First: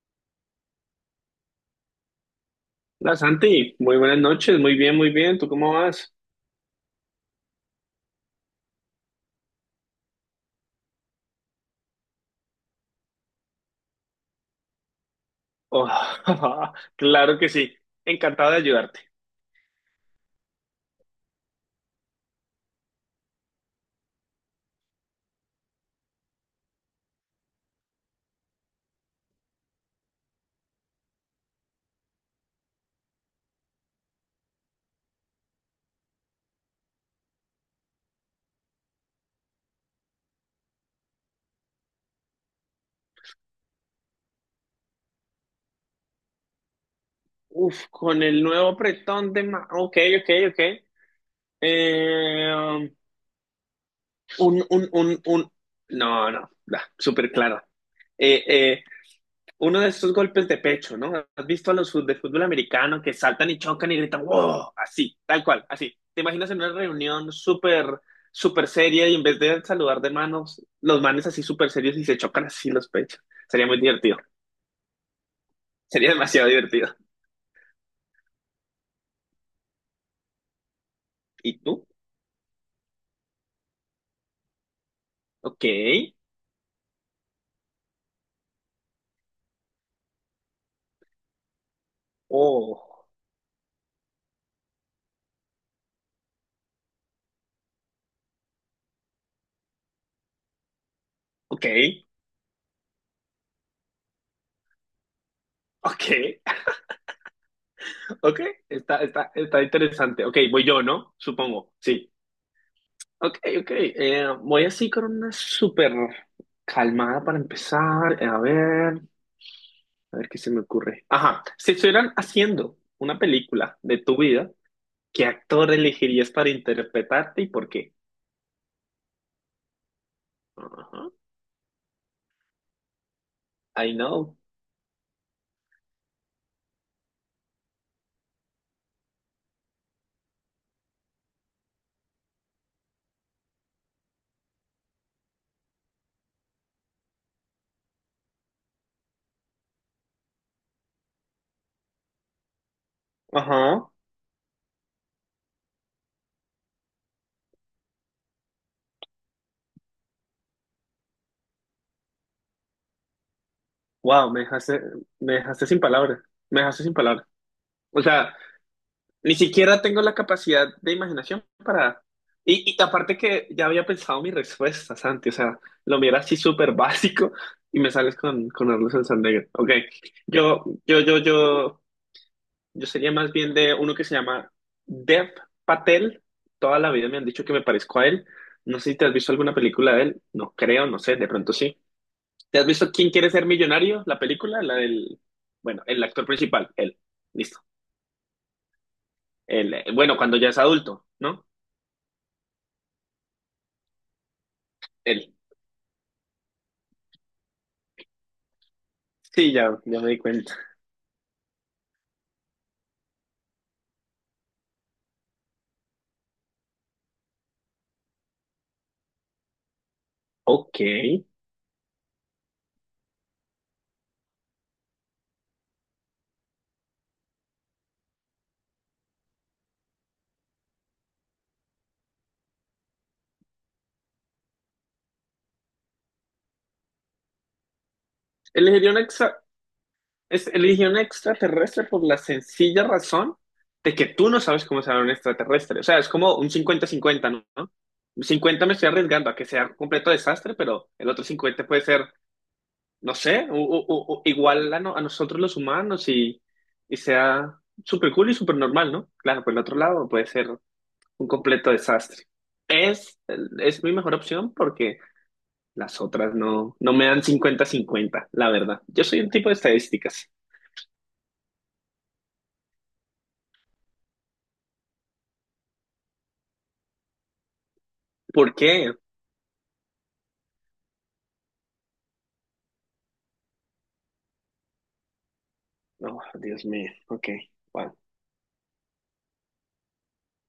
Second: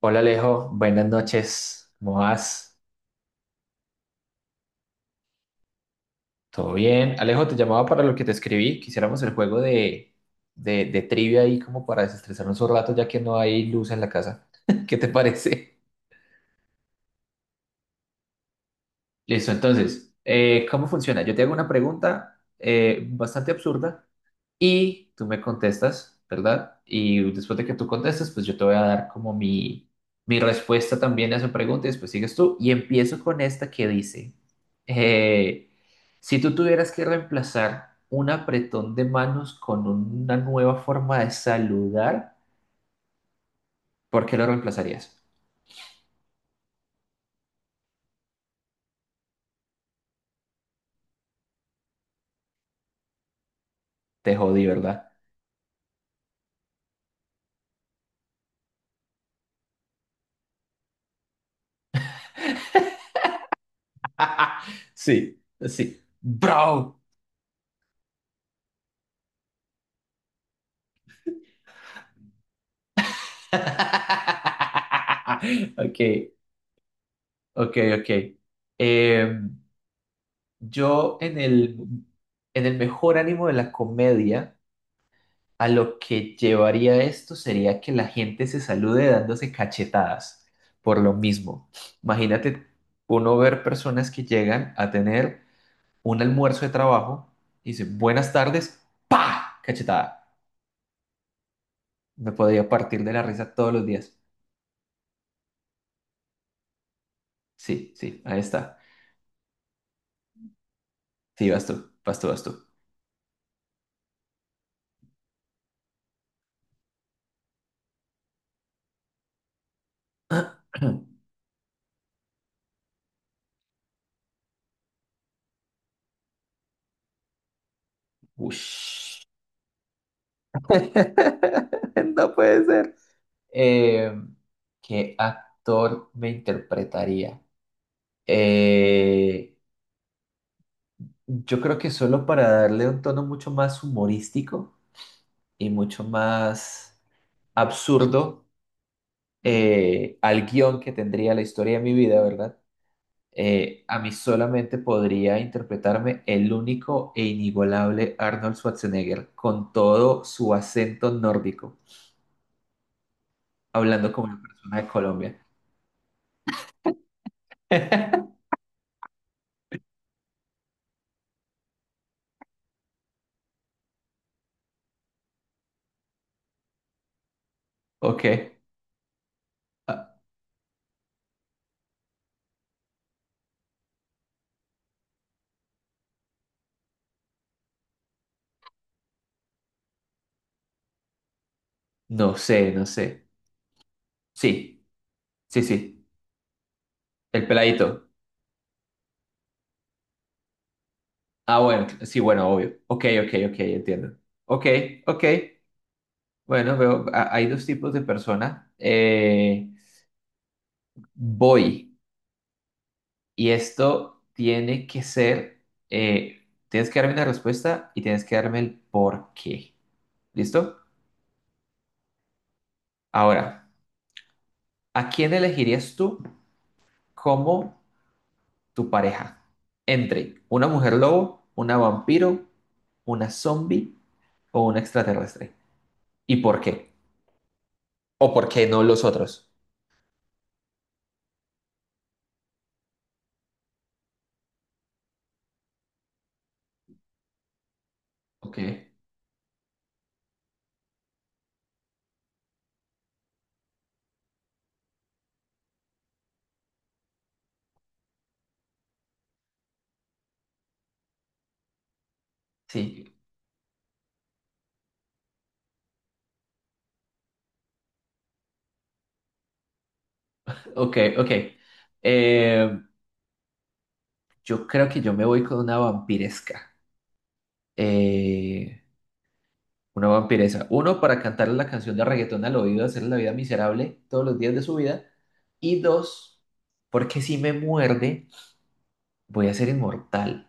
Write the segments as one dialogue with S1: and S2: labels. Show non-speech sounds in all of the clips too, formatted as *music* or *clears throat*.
S1: Hola Alejo, buenas noches. ¿Cómo vas?
S2: Hola Santi, muy buenas noches, muy bien, ¿tú cómo vas?
S1: ¿Todo bien? Alejo, te llamaba para lo que te escribí. Quisiéramos el juego de trivia ahí como para desestresarnos un rato ya que no hay luz en la casa. *laughs* ¿Qué te parece?
S2: Oh, *laughs* claro que sí, encantado de ayudarte.
S1: Listo, entonces, ¿cómo funciona? Yo te hago una pregunta bastante absurda y tú me contestas, ¿verdad? Y después de que tú contestes, pues yo te voy a dar como mi respuesta también a esa pregunta y después sigues tú. Y empiezo con esta que dice, eh, si tú tuvieras que reemplazar un apretón de manos con una nueva forma de saludar, ¿por qué lo reemplazarías?
S2: Uf, con el nuevo apretón de... Ok, ok, ok. Eh, um,
S1: Te
S2: un,
S1: jodí,
S2: un,
S1: ¿verdad?
S2: un, un... No, no, da, súper claro. Eh, eh, uno de esos golpes de pecho, ¿no? ¿Has visto a los de fútbol americano que saltan y chocan y gritan,
S1: *laughs*
S2: wow, así,
S1: Sí,
S2: tal cual, así?
S1: sí.
S2: ¿Te imaginas en una
S1: Bro.
S2: reunión súper, súper seria y en vez de saludar de manos, los manes así súper serios y se chocan así los pechos? Sería muy divertido,
S1: *laughs* Ok,
S2: sería demasiado divertido.
S1: ok, ok. Em, Yo en
S2: ¿Y tú?
S1: en el mejor ánimo de la comedia,
S2: Ok,
S1: a lo que llevaría esto sería que la gente se salude dándose cachetadas por lo mismo. Imagínate
S2: oh,
S1: uno ver personas que llegan a tener un almuerzo de trabajo y dicen buenas tardes, ¡pa! Cachetada.
S2: ok,
S1: Me podría partir de la risa todos los días.
S2: ok,
S1: Sí, sí,
S2: *laughs*
S1: ahí
S2: ok,
S1: está.
S2: está, está, está interesante. Ok, voy yo, ¿no?
S1: Sí, vas
S2: Supongo,
S1: tú,
S2: sí.
S1: vas tú, vas tú.
S2: Ok, ok. Voy así con una súper calmada para empezar. A ver qué se me ocurre.
S1: *clears throat*
S2: Ajá, si estuvieran haciendo una película de tu vida, ¿qué actor elegirías para interpretarte y por qué?
S1: Ush.
S2: Ajá,
S1: *laughs* No puede ser.
S2: I
S1: Eh,
S2: know.
S1: ¿Qué actor me interpretaría? Eh, yo creo que solo para darle un tono mucho más humorístico y mucho más absurdo al guión que tendría la historia de mi vida, ¿verdad?
S2: Ajá.
S1: A mí solamente podría interpretarme el único e inigualable Arnold Schwarzenegger con todo su acento nórdico, hablando como
S2: Wow,
S1: una persona de
S2: me
S1: Colombia.
S2: dejaste sin palabras. Me dejaste sin palabras. O sea,
S1: *laughs*
S2: ni siquiera tengo la capacidad de imaginación para... Y, y aparte que ya había pensado mi respuesta, Santi, o sea, lo mío así súper básico y me sales
S1: Ok.
S2: con Ernesto Santander. Ok,
S1: Ah,
S2: yo, yo, yo, yo, yo sería más bien de uno que se llama Dev Patel. Toda la vida me han dicho que me parezco a él. No sé si te has visto alguna película de él, no creo, no sé, de pronto sí.
S1: no sé,
S2: ¿Te has
S1: no
S2: visto
S1: sé.
S2: Quién quiere ser millonario? La película, la
S1: Sí,
S2: del,
S1: sí,
S2: bueno,
S1: sí.
S2: el actor principal, él,
S1: El
S2: listo.
S1: peladito.
S2: Él, bueno, cuando ya es adulto, ¿no?
S1: Ah, bueno, sí, bueno, obvio. Ok, ok, ok, entiendo. Ok, ok.
S2: Él.
S1: Bueno, veo, hay dos tipos de personas.
S2: Sí, ya, ya me di cuenta.
S1: Voy. Y esto tiene que ser, tienes que darme una respuesta y tienes que darme el por qué. ¿Listo?
S2: Ok.
S1: Ahora, ¿a quién elegirías tú como tu pareja? Entre una mujer lobo, una vampiro, una zombie o un extraterrestre. ¿Y por qué? ¿O por qué no
S2: Elegiría un
S1: los
S2: extra,
S1: otros?
S2: es- eligió un extraterrestre por la sencilla razón de que tú no sabes cómo será un extraterrestre. O sea, es como un cincuenta cincuenta, ¿no? ¿No?
S1: Ok,
S2: 50, me estoy arriesgando a que sea un completo desastre, pero el otro 50 puede ser, no sé, igual a, a nosotros los humanos y sea súper cool y súper normal, ¿no? Claro, por el otro lado puede ser un completo desastre.
S1: sí,
S2: Es, es mi mejor opción porque las otras no, no me dan cincuenta cincuenta la verdad. Yo soy un tipo de estadísticas.
S1: ok, ok. Eh, yo creo que yo me voy con una vampiresca.
S2: ¿Por
S1: Eh,
S2: qué?
S1: una vampiresa. Uno, para cantarle la canción de reggaetón al oído, hacerle la vida miserable todos los días de su vida. Y
S2: Oh,
S1: dos,
S2: Dios mío.
S1: porque
S2: Ok.
S1: si me
S2: Bueno,
S1: muerde, voy a ser inmortal.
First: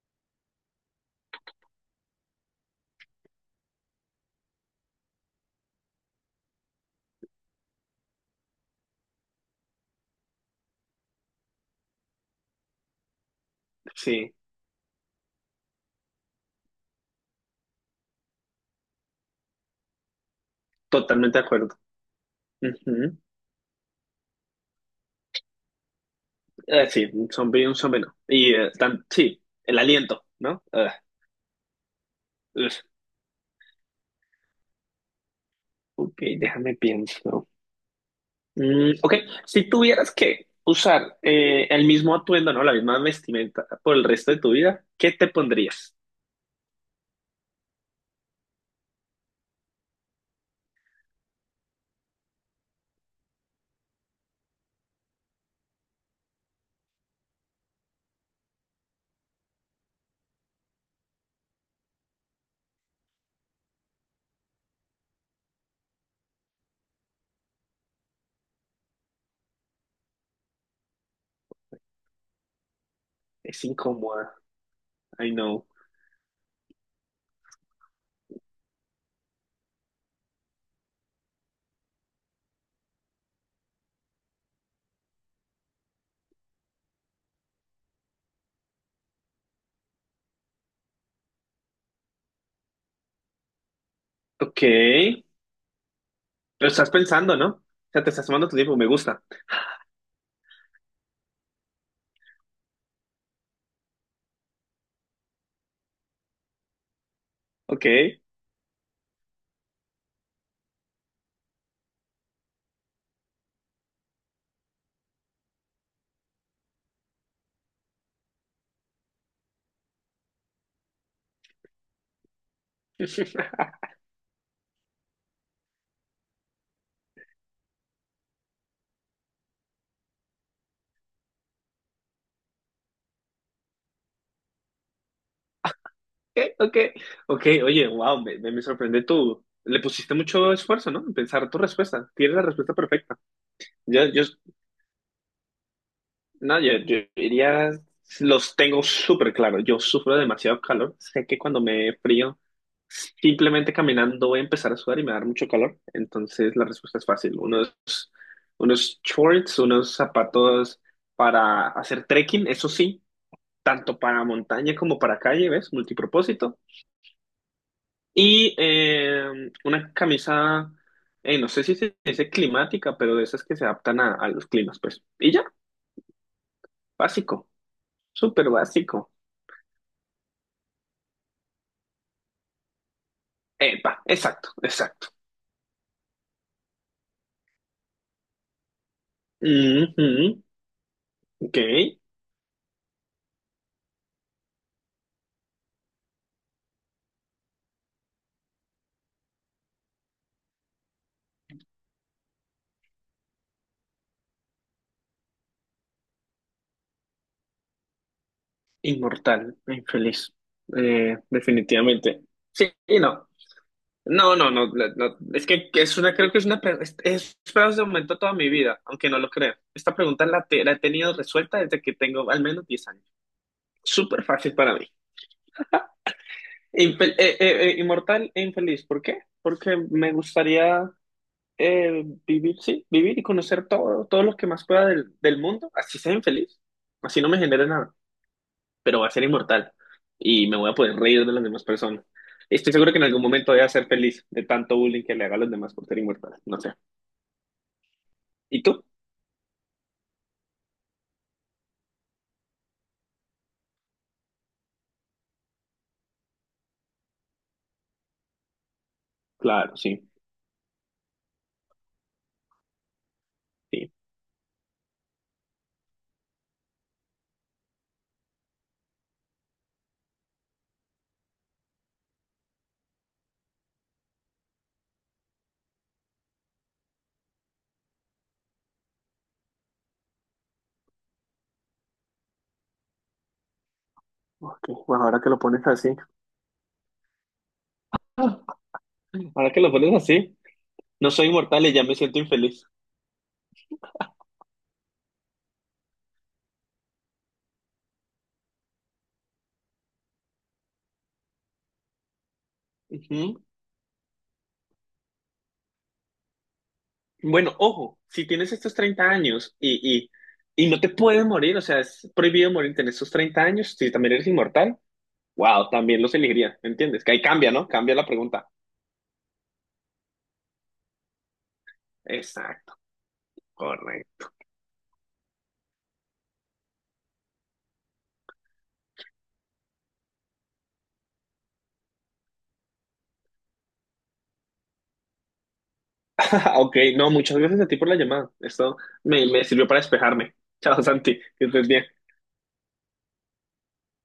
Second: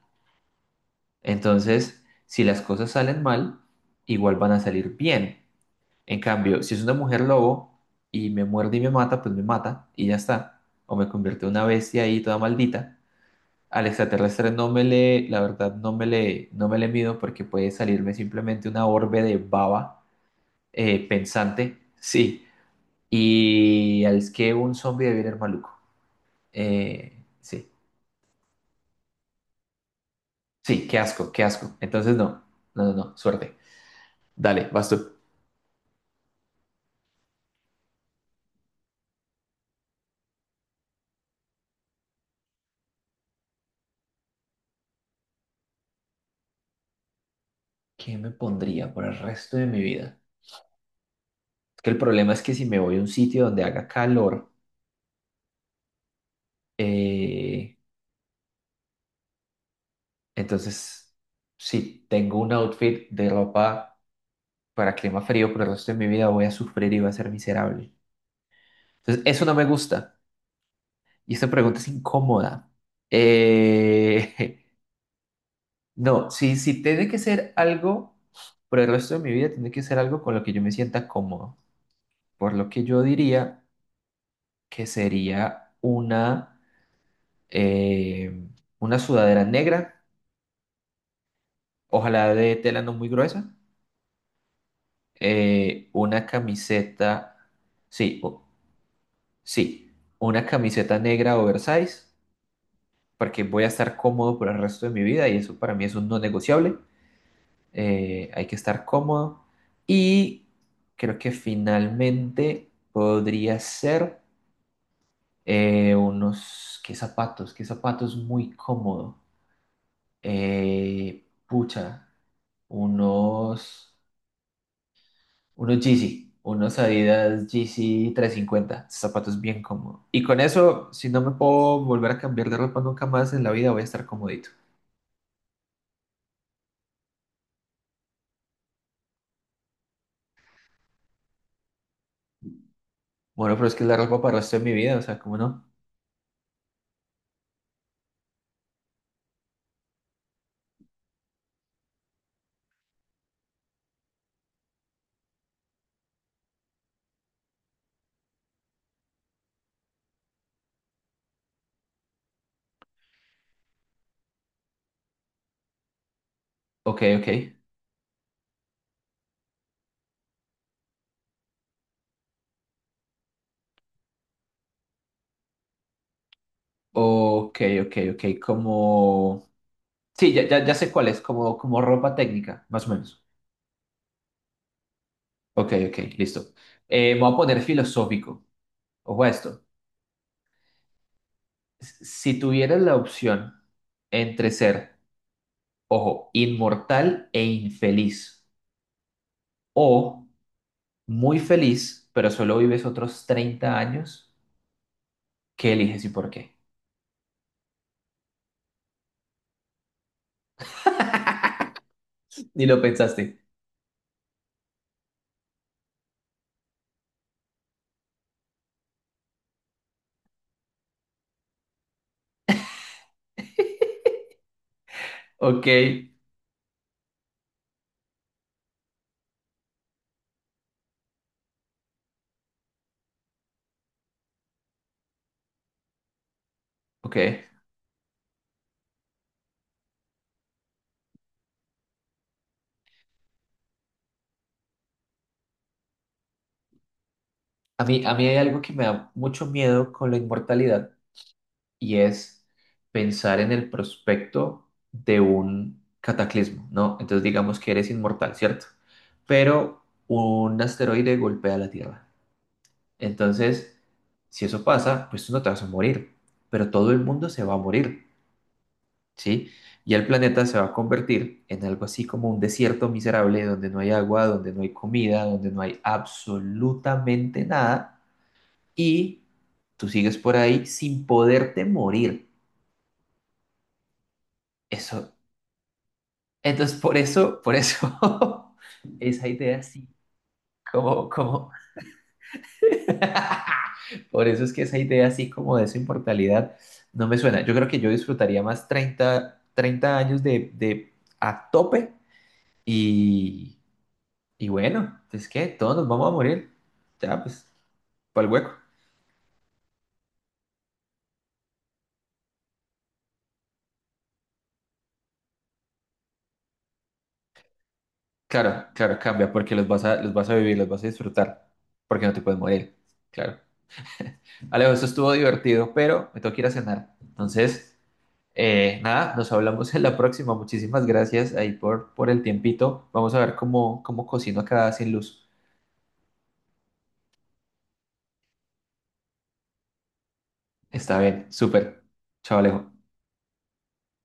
S1: Entonces, si las cosas salen mal, igual van a salir bien. En cambio, si es una mujer lobo y me muerde y me mata, pues me mata y ya está. O me convierte en una bestia ahí toda maldita. Al
S2: sí,
S1: extraterrestre no me le, la verdad, no me le, no me le mido porque puede salirme simplemente una orbe de baba
S2: totalmente de acuerdo.
S1: pensante, sí.
S2: Ujú.
S1: Y al que un zombie debe el maluco.
S2: Sí, un zombie y
S1: Sí,
S2: un zombie no. Y sí, el aliento, ¿no?
S1: sí,
S2: Ah,
S1: qué asco, qué asco. Entonces no,
S2: ugh.
S1: no, no, no, suerte. Dale, vas tú.
S2: Ok, déjame pienso. Mm, ok, si tuvieras que usar el mismo atuendo, ¿no? La misma vestimenta por el resto de tu vida, ¿qué te pondrías?
S1: ¿Qué me pondría por el resto de mi vida? Es que el problema es que si me voy a un sitio donde haga calor, Eh, entonces, sí, tengo un outfit de ropa para clima frío, pero el resto de mi vida voy a sufrir y voy a ser miserable. Entonces, eso no me gusta. Y esta pregunta es incómoda.
S2: Es incómoda,
S1: Eh,
S2: I know.
S1: *laughs* no, si, si tiene que ser algo, por el resto de mi vida, tiene que ser algo con lo que yo me sienta cómodo. Por lo que yo diría que sería eh, una sudadera negra, ojalá de tela no muy gruesa
S2: Ok,
S1: una
S2: lo estás pensando,
S1: camiseta,
S2: ¿no? O sea, te
S1: sí,
S2: estás tomando tu tiempo, me gusta.
S1: sí, una camiseta negra oversize, porque voy a estar cómodo por el resto de mi vida y eso para mí es un no negociable.
S2: Ok.
S1: Hay que estar cómodo. Y creo que finalmente podría ser unos, ¿qué zapatos? ¿Qué zapatos muy cómodo? Pucha,
S2: *laughs*
S1: unos. Unos Yeezy, unos Adidas Yeezy 350 zapatos bien cómodos. Y con eso, si no me puedo volver a cambiar de ropa nunca más en la vida, voy a estar comodito.
S2: Ok, ok. Ok, oye, wow, me sorprende tú. Le pusiste mucho esfuerzo, ¿no? En pensar tu respuesta. Tienes la respuesta perfecta.
S1: Bueno, pero es que es la
S2: Yo,
S1: ropa
S2: yo,
S1: para el resto de mi vida, o sea, ¿cómo no?
S2: no, yo diría, los tengo súper claro. Yo sufro demasiado calor. Sé que cuando me frío, simplemente caminando voy a empezar a sudar y me va a dar mucho calor. Entonces la respuesta es fácil. Unos shorts, unos zapatos para hacer trekking, eso sí tanto para montaña como para calle, ¿ves? Multipropósito.
S1: Ok, ok.
S2: Y una camisa, no sé si se dice climática, pero de esas que se adaptan a los climas, pues. Y ya, básico,
S1: Ok, ok, ok.
S2: súper básico.
S1: Como... Sí, ya, ya, ya sé cuál es, como, como ropa técnica, más o menos.
S2: Epa, exacto, exacto.
S1: Ok, ok, listo. Me voy a poner filosófico. Ojo a esto.
S2: Ujú, ok,
S1: Si tuvieras la opción entre ser, ojo, inmortal e infeliz, o muy feliz, pero solo vives otros 30 años, ¿qué eliges y por qué?
S2: inmortal, infeliz, definitivamente.
S1: Ni
S2: Sí,
S1: lo
S2: y no.
S1: pensaste.
S2: No, no, no, es que es una, creo que es una, pre- es fraude de momento toda mi vida, aunque no lo crea. Esta pregunta la, te- la he tenido resuelta desde que tengo al menos 10 años.
S1: *laughs*
S2: Súper fácil para mí.
S1: Ok,
S2: Inmortal e infeliz, ¿por qué? Porque me gustaría vivir, sí, vivir y conocer todo, todos los que más pueda del, del mundo, así sea infeliz, así no me
S1: ok.
S2: genere nada, pero va a ser inmortal y me voy a poder reír de las demás personas. Estoy seguro que en algún momento voy a ser feliz de tanto bullying que le haga a los demás por ser inmortal, no sé.
S1: A mí hay algo
S2: ¿Y
S1: que me
S2: tú?
S1: da mucho miedo con la inmortalidad y es pensar en el prospecto de un cataclismo, ¿no? Entonces digamos que eres inmortal, ¿cierto?
S2: Claro,
S1: Pero
S2: sí,
S1: un asteroide golpea la Tierra. Entonces,
S2: sí.
S1: si eso pasa, pues tú no te vas a morir, pero todo el mundo se va a morir. ¿Sí? Y el planeta se va a convertir en algo así como un desierto miserable donde no hay agua, donde no hay comida, donde no hay absolutamente nada y tú sigues por ahí sin poderte morir.
S2: Ok, bueno,
S1: Eso,
S2: ahora que lo pones así.
S1: entonces por eso *laughs* esa
S2: Ahora
S1: idea
S2: que lo
S1: así
S2: pones así,
S1: como,
S2: no soy inmortal y ya me siento infeliz.
S1: *laughs* por eso es que esa idea así como de esa inmortalidad no me suena. Yo creo que yo disfrutaría más treinta años de a tope
S2: Ujú.
S1: y Y bueno, es que todos nos vamos a morir. Ya, pues,
S2: Bueno, ojo,
S1: para
S2: si
S1: el hueco.
S2: tienes estos 30 años y no te puedes morir, o sea, es prohibido morirte en estos 30 años, si también eres inmortal, wow, también los elegiría, ¿me entiendes? Que ahí cambia, ¿no? Cambia la pregunta.
S1: Claro, claro, cambia, porque los vas a vivir, los vas a disfrutar, porque no te puedes morir.
S2: Exacto,
S1: Claro.
S2: correcto. *laughs*
S1: Alejo, esto estuvo divertido, pero me tengo que ir a cenar. Entonces, nada, nos hablamos en la próxima. Muchísimas gracias ahí por el tiempito. Vamos a ver cómo cocino acá sin luz.
S2: Ok, no, muchas gracias a ti por la llamada. Esto me, me sirvió para despejarme. Chao,
S1: Está
S2: Santi,
S1: bien,
S2: que estés
S1: súper.
S2: bien.
S1: Chao, Alejo.